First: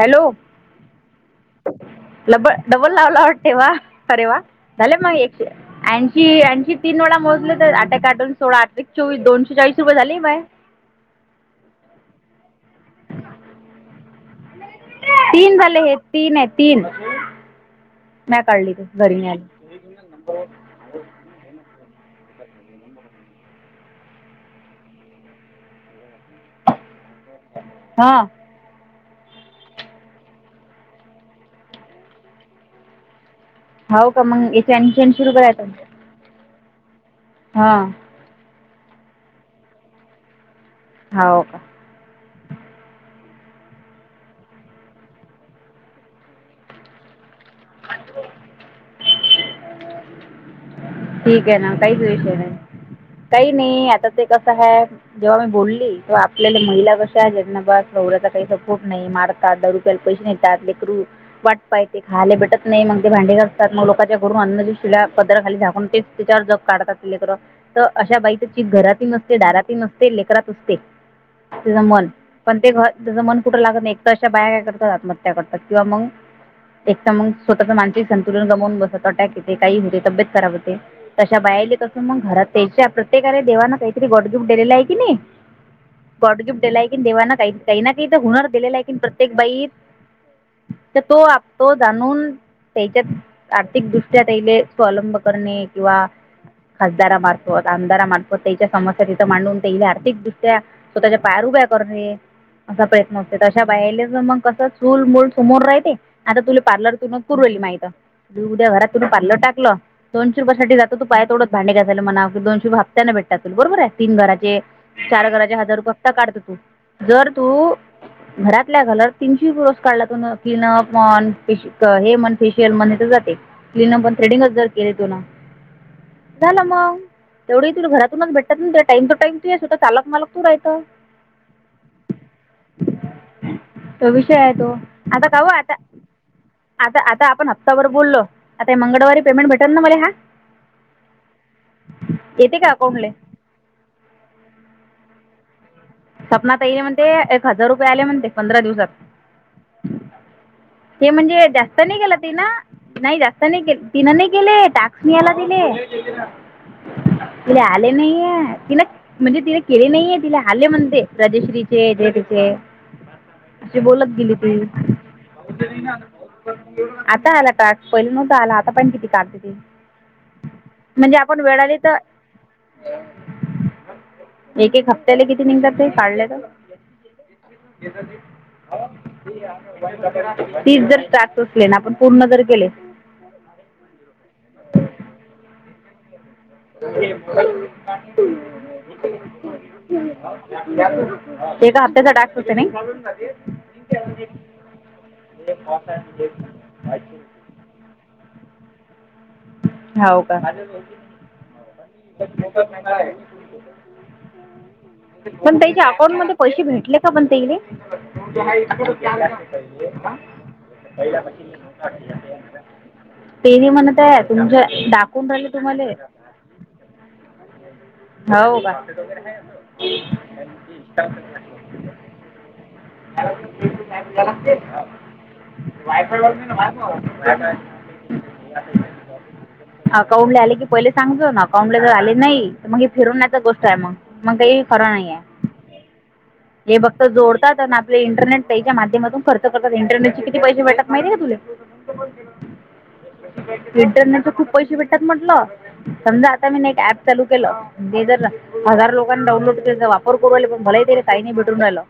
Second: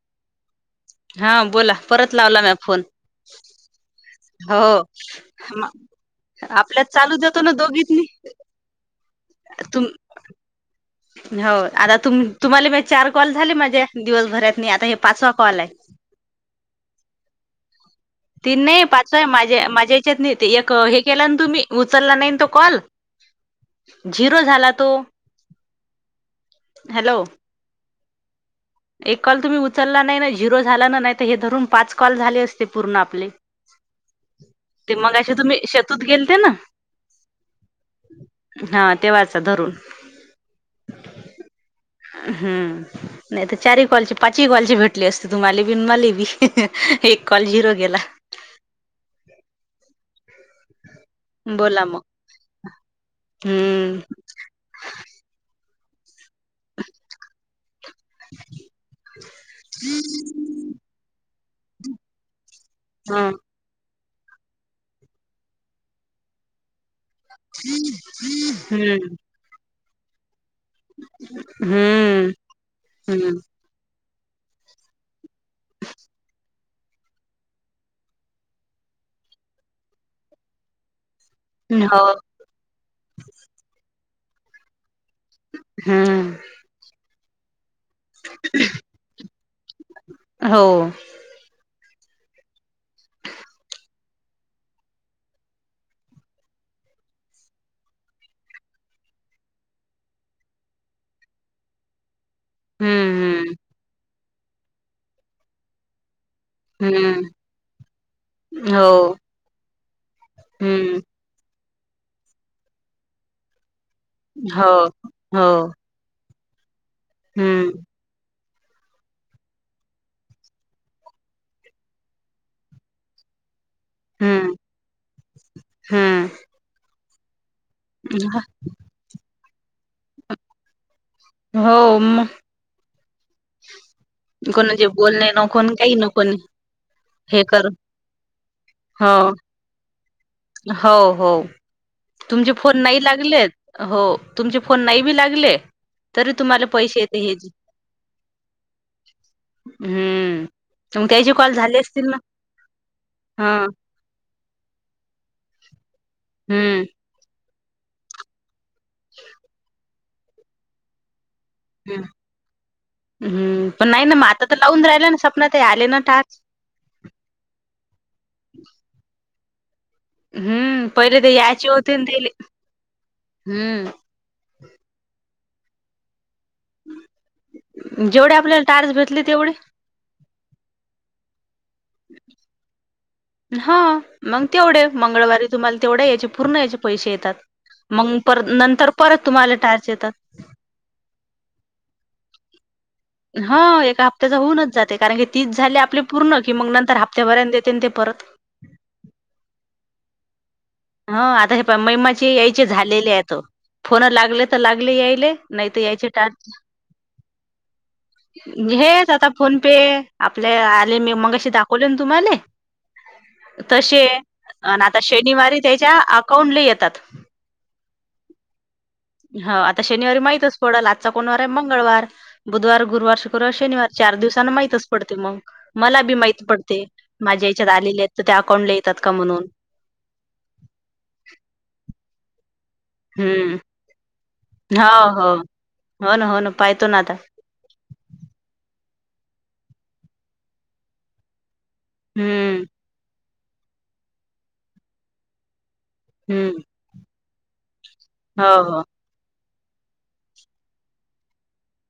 Hello [unintelligible] बोला परत लावला म्या बल फोन डबल लावला वाटते वा खरे वा हो झाले मग एक म- आणशी आपल्यात तीन वेळा चालूच होतो ना मोजले तर आट दोघीतनी काटून सोळा आठ चोवीस दोनशे चाळीस तुम उभे झाली बाय हो आता तुम तुम्हाला चार कॉल झाले माझे दिवसभरात नाही आता हे पाचवा तीन कॉल आहे झाले हे तीन आहे तीन ती काढली ते नाही पाच घरी आहे नाही आली माझ्या माझ्या या्याच्यात नाही एक हे केला ना तुम्ही उचलला नाही तो कॉल झिरो झाला तो हॅलो हा एक कॉल तुम्ही उचलला नाही ना झिरो झाला, ना नाही तर हे धरून पाच कॉल झाले असते. पूर्ण आपले,, हो का मग याचे ऐंशी ऐंशी मगाशी रुपये तुम्ही आहेत शेतात गेलते ना.. हां हा तेव्हा चा धरून... हाव का... हा हा नाही तर चारही कॉलचे पाचही कॉलचे भेटलें, असते तुम्हाला बि मला बी एक कॉल झिरो गेला. [unintelligible] ठीक आहे ना बोला काहीच मग विषय नाही. काही नाही हम्म आता ते... कस ह जेव्हा मी बोलली तेव्हा आपल्याला महिला कश आहे जगनाबास गवऱ्याचा काही सपोर्ट नाही मारत दहा रुपयाला पैसे नाहीेत त्याात लेकरू वाट पाय तेे खायला भेटत नाही मग ते ह भांडे करत ोांच्या गरून अनल शिला पदराली झाकूनच त्याच्यावर जग काढतात लेकर तर अशा बाईची चित घराती हम्म नसते दारात नसते लेकरात तेचते मन हम्म पण तेच मन हम्म कुठ लागत नाही एक अशा बाया काय करतात आत्महत्या करतात किंवा मग एक तर मग स्वतःच मानसिक संतुलन गमावून बसत अटॅक येते काही होते तब्येत खराब होते तशा बायाले तसून हो मग घरात त्याच्या प्रत्येकाने देवान काहीतरी गोडजूक दिलेला आहे. की नाही.. हम हा.. गॉड गिफ्ट दिले ना देवा ना की काही ना काही तर हुनर दिलेला आहे. की प्रत्येक बाई हो तर तो... तो जाणून त्याच्यात आर्थिकदृष्ट्या तले स्वलंब करणे किंवा.. खासदारामार्फत आमदारामार्फत त्याच्या समस्या तिथं मांडून त्याल्या आर्थिकदृष्ट्या... स्वतःच्या पायावर उभा करणे... असा प्रयत्न असत. हम्म हम्म अशा बायले मग कस चूल मूल समोर राहते आता तु... पार्लर तून हम्म पुरवेली माहित उद्या घरा घरातून हो पार्लर टाकलं... दिवसभर जात हम्म तू पाय तोडत भांडे घासायला दोनशे हप्त्यांनी भेटातात बरोबर आहे. तीन घराचे हो चार हो घराचे हजार रुपये... काढ जा तू जर हम्म घरातल्या घरात... तीनशे रोज काढला तर क्लीनअप हे मन फेशियल म्हणट जाते. क्लीन अप पण थ्रेडिंग जर केले तु न... हा... झाला मग तेवढे, तुला घरातूनच भेटत ना टाइम टू टाइम तू चाक मालक तू रायतं... हो मग... तो विषय आहे तो कोणाचे आता बोलणे पाहु नको न आता... काही नको न आता आता हे आपण कर हप्ता भर बोललो आता हो मंगळवारी पेमेंट भेटेल ना मला हा... हो हो तुमचे येते का फोन नाही अकाउंटले लागलेत.. हो तुमचे फोन नाही बी लागले.. तरी स्वप्ना तुम्हाला ताई पैसे म्हणते येते एक हेजे हजार रुपये आले म्हणते पंधरा दिवसात. हा म्म.. हे म्हणजे जास्त नाही केेलं त्यानं.. नाही जास्त हा नाही के तनं नाही केेले टॅक्स नि याला दिले.. हा.. तिला आले नाहीये् तिने म्हणजे तिला केले नाही ये तिला आले म्हणते रजश्री.. हम् हम्म अशी पण नाही ना बोलत मग गेली आता तर ती लावून राहिलं ना सपना ताई ते आले ना आज.. आता आला टास्क का पहिले नव्हतं आला आता पण किती काढते ती.. हम्म म्हणजे पहिले ते आपण यायची वेळाने होते तर ते दिले हम्म.. एक एक हप्त्याला किती निघते काढल्या तर.. जेवढे आपल्याला टायर्स भेटले तेवढे... तीस जर स्टार्ट असले ना आपण पूर्ण जर केले... हा मग तेवढे मंगळवारी तुम्हाला तेवढ्या यायचे... पूर्ण याचे पैसे येतात मग पर नंतर परत तुम्हाला टारच येतात एका हपत्याचा डॅक्स होते ना हा एका हप्त्याचा होऊनच जाते कारण की तीच झाली आपली पूर्ण की मग नंतर हप्त्यापर्यंतेत ते परत होव का हो आता हे प महि्माचे यायचे झालेले आहे त फोन लागले तर लागले यायले पण नाही तर त्याच्या यायचे टार अकाउंटमध्ये पैसे [unintelligible] हेच आता फोन पे आपले आले मी मगाशी दाखवले ना तुम्हाले. तेही म्हणत तसे आहे तुमच्या आता दाखवून राहिले शनिवारी तुम्हाला त्याच्या अकाउंटले येतात. हो हा आता शनिवारी माहितच पडल आजचा कोणवार आहे मंगळवार बुधवार गुरवा गुरुवार शुकुवार शनिवार चार दिवसान माहितच पडते मग. मला बी माहिती पडते माझ्या याच्यात आलेल्या आहेत तर त्या अकाउंटला येतात का म्हणून अकाउंटले आले की पहिले सांगतो ना अकाउंट ला जर आले नाही मग फिरवण्याचा हम्म गोष्ट आहे मग मग काही खरं हो नाही आहे हो हो ना हो ना हे पाहतो ना बघत आता जोड आपले इंटरनेट पच्या माध्यमातून खर्च करतात इंटरनेटचे किती पैसे भेटत माहिती का तुला हम्म इंटन न तर खूप पैसे भेटतात म्हटलं समजा आता मी हम्म एक ऍप चालू ते जर हो हो हजार लोकां डानलोड के वापर करू आले पण मलही त्याले ताई नही भेटून रायल.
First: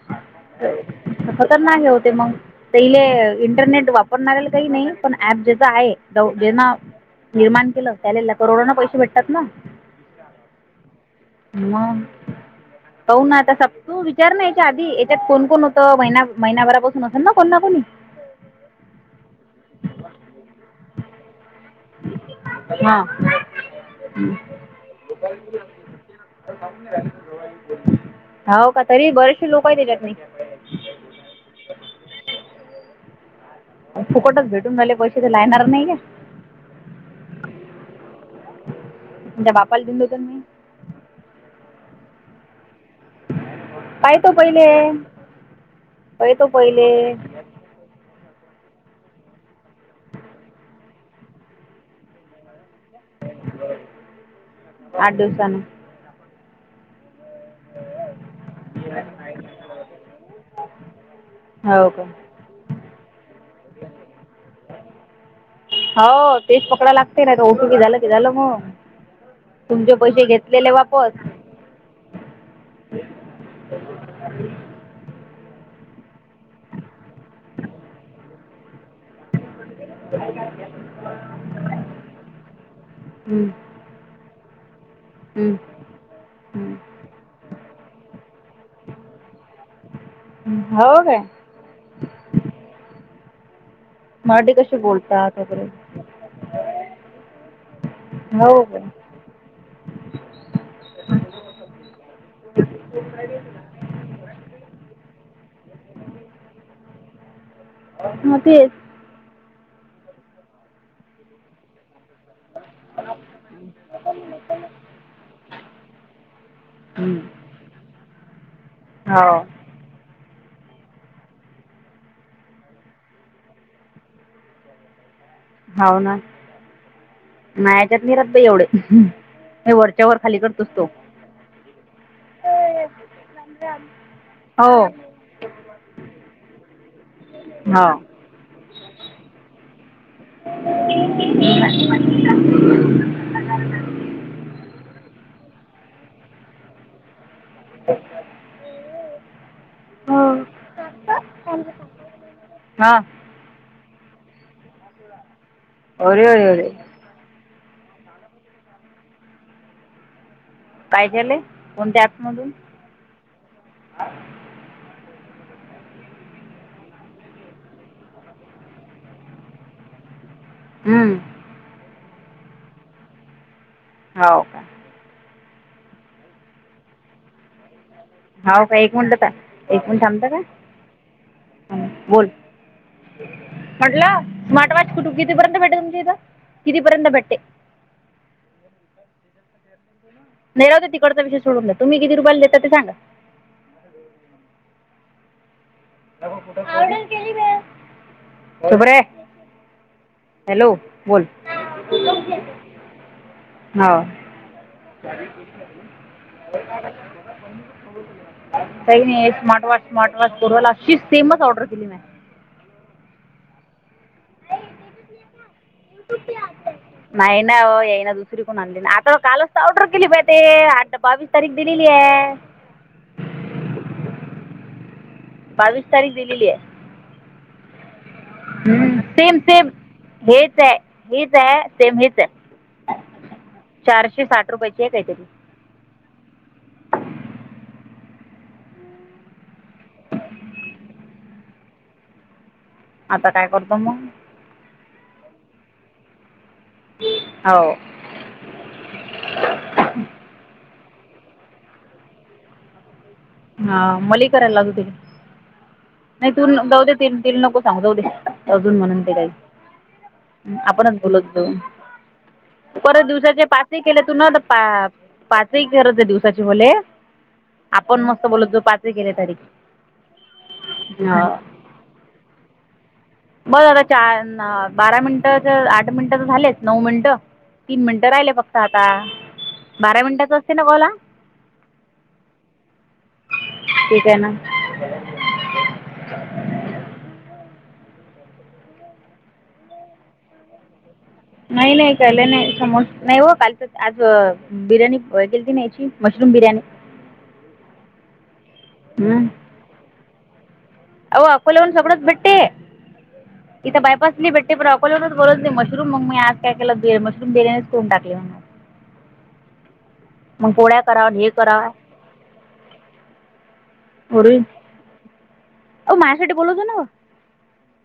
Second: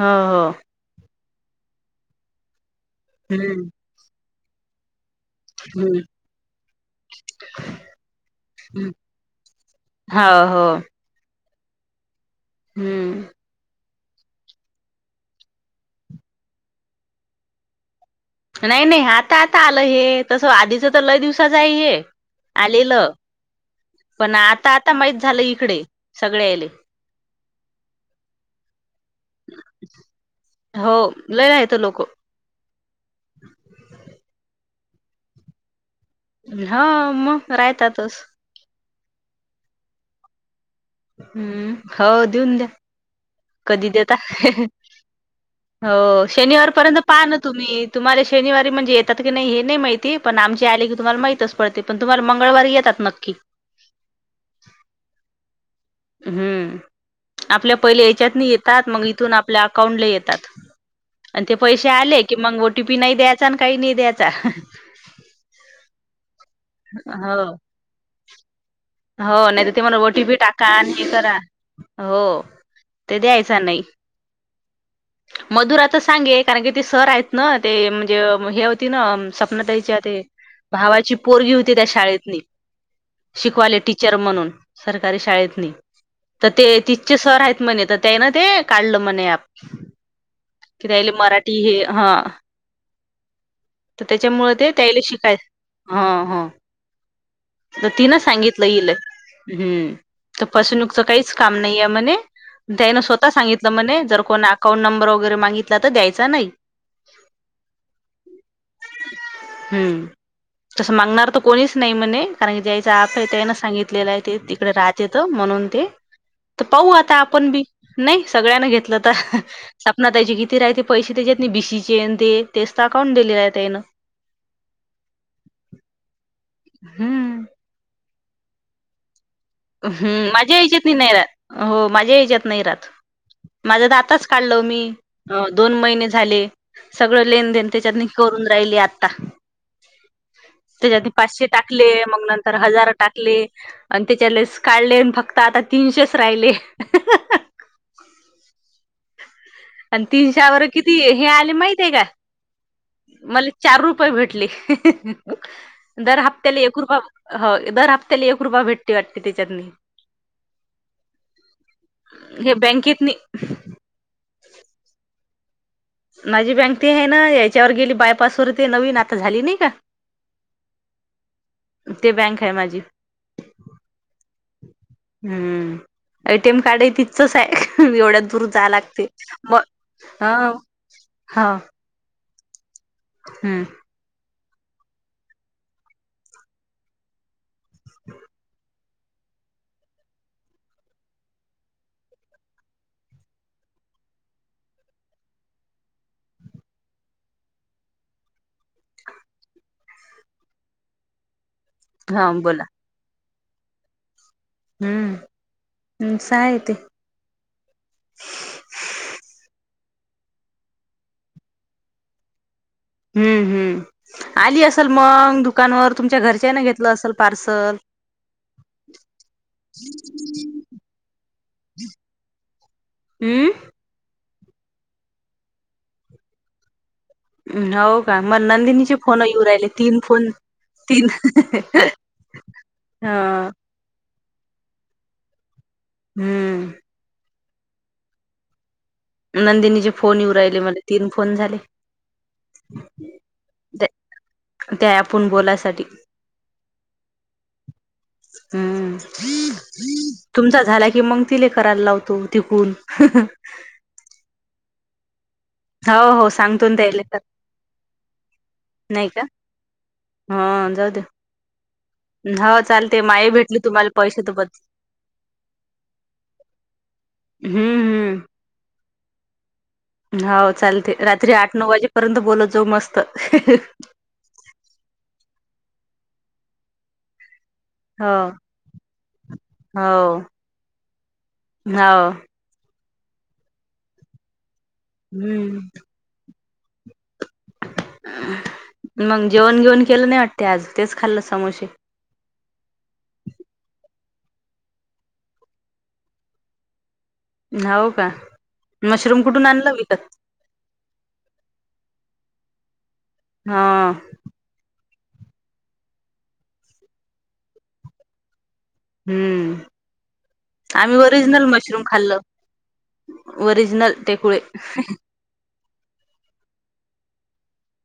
हो हो हो. खतरनाक हे होते मग तले हम्म इंटरनेट वापरणारल काही नाही पण ऍप ज्याचा आहे हम्म जेना निर्माण केलं त्याले करोडन हम्म. पैसे भेटतात ना. हो हो. म हम्म पाहुना आता स तू विचार ना याच्या आधी याच्यात कोण कोण होतं महिना महिनाभरापासून असेल ना कोण ना कोणी. नाही नाही आता आता आलं हे तसं आधीच तर लय दिवस च आहे हे हां आलेलं. पण आता आता माहीित झालं इकडे सगळे याले. हो का तरी बरेचशे लोक आहेत त्याच्यात नई. हो लय येत लोकं. [unintelligible] फुकटच भेटून झाले पैसे ते लायणार नाही का. हा मग राहतातच. तुमच्या बापाला दिल होत मी. हम्म हो देऊन द्या. कधी देता पाहतो पहिले हो पाहतो शनिवार पहिले पर्यंत पाहन तुम्ही तुम्हाला शनिवारी म्हणजे येतात की नाही हे नाही माहिती पण आमचे आले की तुम्हाला माहित अस पडते पण तुम्हाला मंगळवारी येतात नक्की. आठ दिवसान. हम्म. आपल्या पहिले याच्यात येतात मग इथून आपल्या अकाउंटला येतात आणि ते पैसे हो का आले कि मग ओ टी पी नाही द्यायचा आणि काही नाही द्यायचा. हो तेच पकडा लागते ना हो ओ टी पी झालं की झालं मग. हो नाही तर ते तुमचे मला ओ टी पैसे पी टाका घेतलेले आणि हे वापस करा हो ते द्यायच नाही. मधुरा तर सांगे कारण की ते सर आहेत ना ते म्हणजे हे होती ना स्वप्न ताईच्या ते भावाची पोरगी होती त्या शाळेत हं, शिकवाले टीचर म्हणून सरकारी हं, शाळेतली. तर ते हं, तिथचे सर आहेत म्हणे तर त्या ना ते काढलं म्हणे आप हो का. ती हे हा. तर मराठी त्याच्यामुळे ते कशी त्याला शिकाय बोलतात वगैरे हा हा. तर तिनं हो सांगितलं काय हीले हम्म. तर फसवणूकचं काहीच काम नाही आहे म्हणे दनं स्वतः सांगित त म्हणे जर कोणा अकाउंट नंबर वगैरे मागितला तर द्यायचा नाही. म तेच. हम्म तस मागणार तर कोणीच नाही म्हणे कारण की दयायचा त्यान सांगितलेलं आहे ते तिकडे राज येतो म्हणून ते तर पाहू हं. आता आपण बी नाही सगळ्यांने घेतलं तर. हो सपना ताईचे किती राहते पैसे त्याच्यात नाही बीसीचे तेच तर अकाउंट दिले आहे त्यांन होव ना हम्म. नाही याच्यात नि रद् एवढे हे वरच्यावर हम् खाली माझ्या करतोस हेज्यात तो बी नाही राहत. हो माझ्या हेज्यात नाही राहत. माझा आताच काढल हो मी दोन महिने झाले. सगळं लेन देन हो त्याच्यातन करून राहिली आता. त्याच्यात पाचशे टाकले मग नंतर हजार टाकले आणि त्याच्या लेस काढले आणि फक्त आता तीनशेच राहिले. [unintelligible] [unintelligible] आणि तीनशावर किती हे आले माहिती आहे का हा मला चार रुपये भेटले दर अरे अरे हप्त्याला अरे एक रुपय हो दर हप्त्याला एक रुपय भेटी वाटते त्याच्यातनी. काय झाले कोणत्या ॲपमधून हे बँकेत नि माझी बँक ते आहे ना, याच्यावर गेली बायपासवर ते नवीन आता झाली नाही का. हम्म. ते बँक आहे माझी. हो का. हम्म. एटीएम कार्डही तिथचच आहे. एवढ्या दूर हो जाय का एक लागते. मिनटं ता मग एक मिनिट थांबता ह का ह. हं, बोल. हम्म. म्हटलं स्मार्ट वॉच कुठ कितीपर्यंत भेटते तुमच्या इथ? कितीपर्यंत भेटते? [unintelligible] नाही राहुदे तिकडचा विषय सोडून द्या. तुम्ही किती रुपयाला देता ते सांगा. [inaudible] हॅलो बोल. हा बोला. हम्म स आहे ते हो. काही नाही स्मार्ट वॉच स्मार्ट वॉच परवाला अशी सेमच ऑर्डर केली म हम्म हम्म आली असल मग दु तुमच्या घरच्या ना घेतलं नाहीय ना येई ना दु दुसरी कोण आणली आता कालच तर ऑर्डर केली पाहि ते आता बावीस तारीख दिलेली आहे. हम्म. बावीस तारीख दिलेली आहे. हम् हो. का म नंदिनीचे फोन सेम येऊ राहिले सेम तीन फोन हेच आहे तीन हेच आहे सेम हेच आहे हा. चारशे साठ रुपयाची आहे काहीतरी. हम्म. नंदिनीचे फोन येऊ राहिले मला तीन फोन झाले. आता काय करतो त्या मग? त्या आपण बोलायसाठी. हो. हम्म. तुमचा झाला कि मग तिले करायला लावतो तिकडून. हा मले करायला लागू दे. हो हो नाही तू सांगतो ना जाऊ दे त्याले ति नको सांग जाऊ दे अजून म्हणून नाही ते का काही आपणच बोलत जाऊ. होच. परत दिवसाचे पाचही केले तू ना पा पाचही करत आहे दिवसाचे बोले हम्म. पण मस्त बोलत जो पाच्र केेले तारीख. हाव चालतय, रात्री आठ नऊ वाजेपर्यंत बोलत जाऊ मस्त बरं झालं चार आ बारा मिनिटाच आठ मिनिटं तर झालेत, नऊ मिनिटं तीन मिनिटं हो राहिले फक्त आता हो बारा मिनिटाच असते ना कॉल हा. हो ठीक आहे ना. हम्म. [inaudible] मग जेवण घीवन केलं नाही, वाटत आज तेच खाल्लं समोसे तळलेल नाही समो नाही ओ, कालच आज बिर्याणी केलती ना याची मशरूम बिर्याणी ना हू का? मशरूम कुठून आणल वी? आओ अकोल्यावून सगळंच भेटते, हा इथं बायपास नाही भेटते. ब्राकोली वरच बोलायच नाही. मशरूम मग मी आ काय के ब मशरूम बिर्याणीच करून टाकली मग हम्म मग पोळ्या आम्ही करावं हे ओरिजनल करावं मशरूम खाल्ल. ओरिजनल टेक वे ओ माह्यासाठी बोलतो न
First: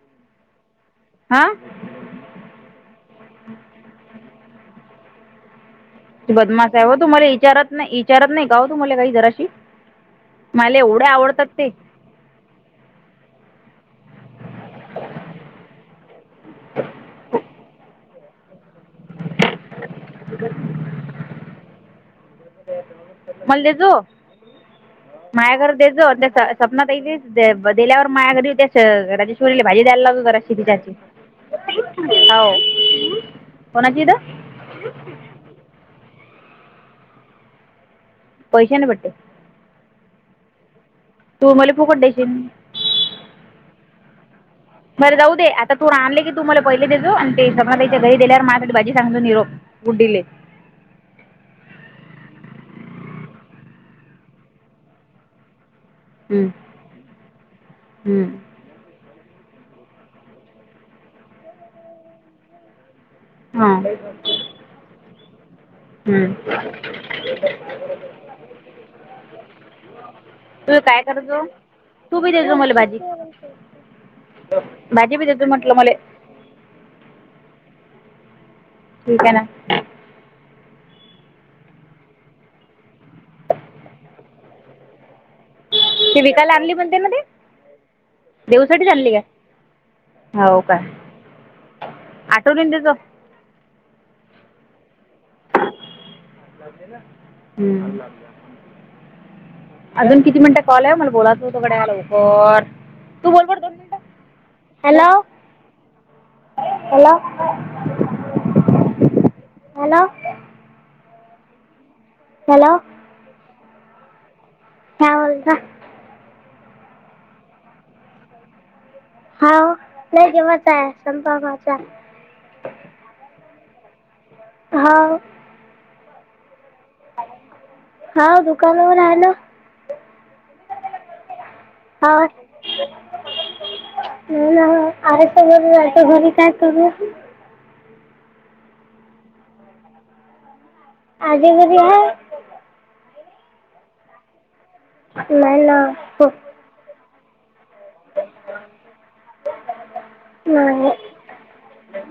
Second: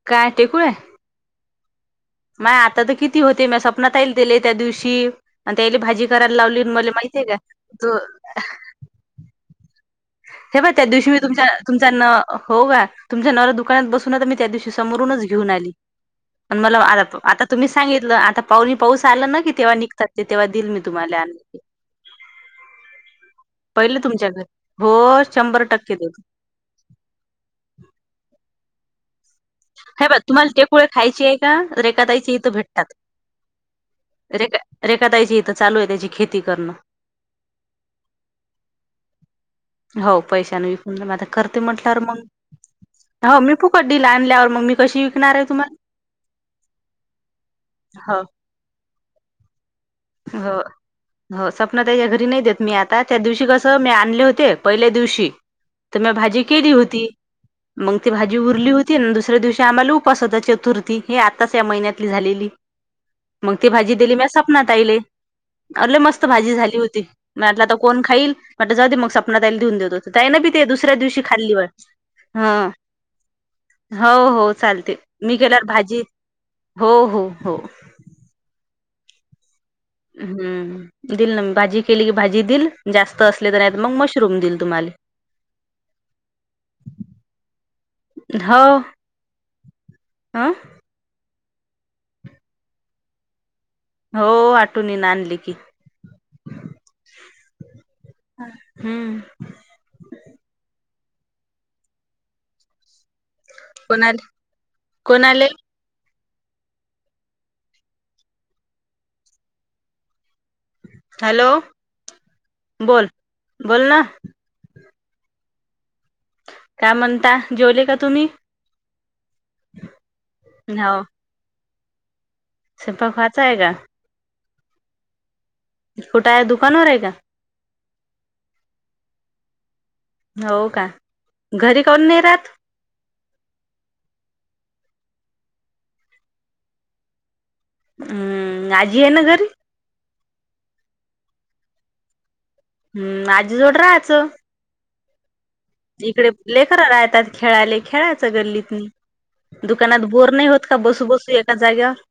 काय टेक वे हाय? हां. माह्या आता तर किती होते, म सपनाताईल त्याले त्या दिवशी आणि त्याले भाजी करायला लावली बदमास आहे, मला ओ माहितीय तुम्हाले का इचारत नाही तो इचारत नाही का ओ, तुम्हाला काही जराशी हे ब मला त्या एवढे दिवशी मी तुम आवडतात ते तुमचा नाव हो का? तुमच्या नवरा दुकानात बसून मी त्या दिवशी ते समोरूंनच घेवून आली, मला आता तुम्हींच सांगीतल आता जीवन माऊली पाऊस आला ना, की तेव्हा निघतात तेव्हा दिईल मी तुम्हाला आले की मले देजो पहिले तुमच्या घरी हो शंभर माया्कड देत टक्के जो देतो. देता घर देजो. सपना ताईले दे दिल्यावर मायाकड डुटी असते. पोरीले भाजी द्यायला हे बघ लाव तुम्हाला जराशी, टेकुळे खायची आहे का रेखाताईची हाव कोणाच्या इथ? रेख रेखा ताईच्या इथ चालू आहे त्याची खेती करणं. पैशांन भेटते. होव पैशान विकून म आता तू करते, मला फुकट म्हटल्यावर मग देशील होव मी फूकट दील आणल्यावर मी कशी बर जाऊ विकणार आहे दे आता तुम्हाला तू आणले, की तू मला हो सांगलो निरोप गुड्डीले हो. हो सपना ताईच्या घरी नाही देत मी आता, त्या दिवशी कसं मी आणले होते, पहिल्या दिवशी तर म्या भाजी आहे केली होती, मंग ती भाजी उरली होती. तीनं दुसऱ्या दिवशी आम्हाला उपास होता, चतुर्थी ही आताच या महिन्यात झालेली मग ती हां भाजी दिली म्या सपनाताईले अरे लई मस्त भाजी झाली होती, म्हटलं आता कोण खाईल म्हटल आता जाऊ दे, मग सपनाताई ला नीऊन देतो ती ताई न बी ते तू दुसऱ्या काय दिवशी करजो खाल्ली वाटतं तू बी द्यायचं मला भाजी हाव हो चालते, भाजी बी मी देजो केल्यावर म्हटलं मला भाजी हो हो हो. ठीक आहे ना. हम्म. दिल ना मी भाजी केली की, भाजी दिल जास्त असले तर नाहीतर, मग मशरूम दिल तुम्हाले ती विकायला आणली म्हणते ना ते हो देऊसाठि चालली का हं हाव का? ऑटो लेंदीच हो आठूनीन आणली की, हम्म. हम्म अजून किती मिनिटं कॉल आहे मला बोलाच होत गड्या लवकर, तु बोल बर दोन कोणाले हॅलो. कोणाले हॅलो, हॅलो. हॅलो. हॅलो. बोल, बोल ना. काय म्हणता? काय म्हणता जेवले का तुम्ही? हाव नाही ते मोठा हाय, सनफ्लॉवर मोठा हाय सुपर फाच हाय का? हांव. कुठाय दुकानवर आहे का? हा दुकानावर आहे ना. हो का, घरी काऊन नाही राहात? [unintelligible] आहे तो वर जायच घरी काय करु? हम्म आजी आहे ना घरी. आजी घरी हाय. हम् आजीजोड राहायचं. नाय ना. इकडे हो प्लेकरायला येतात. खेळाले खेळायच गल्लीतनी, दुकानात बोर नाही होत का बसू बसू एका जाग्यावर.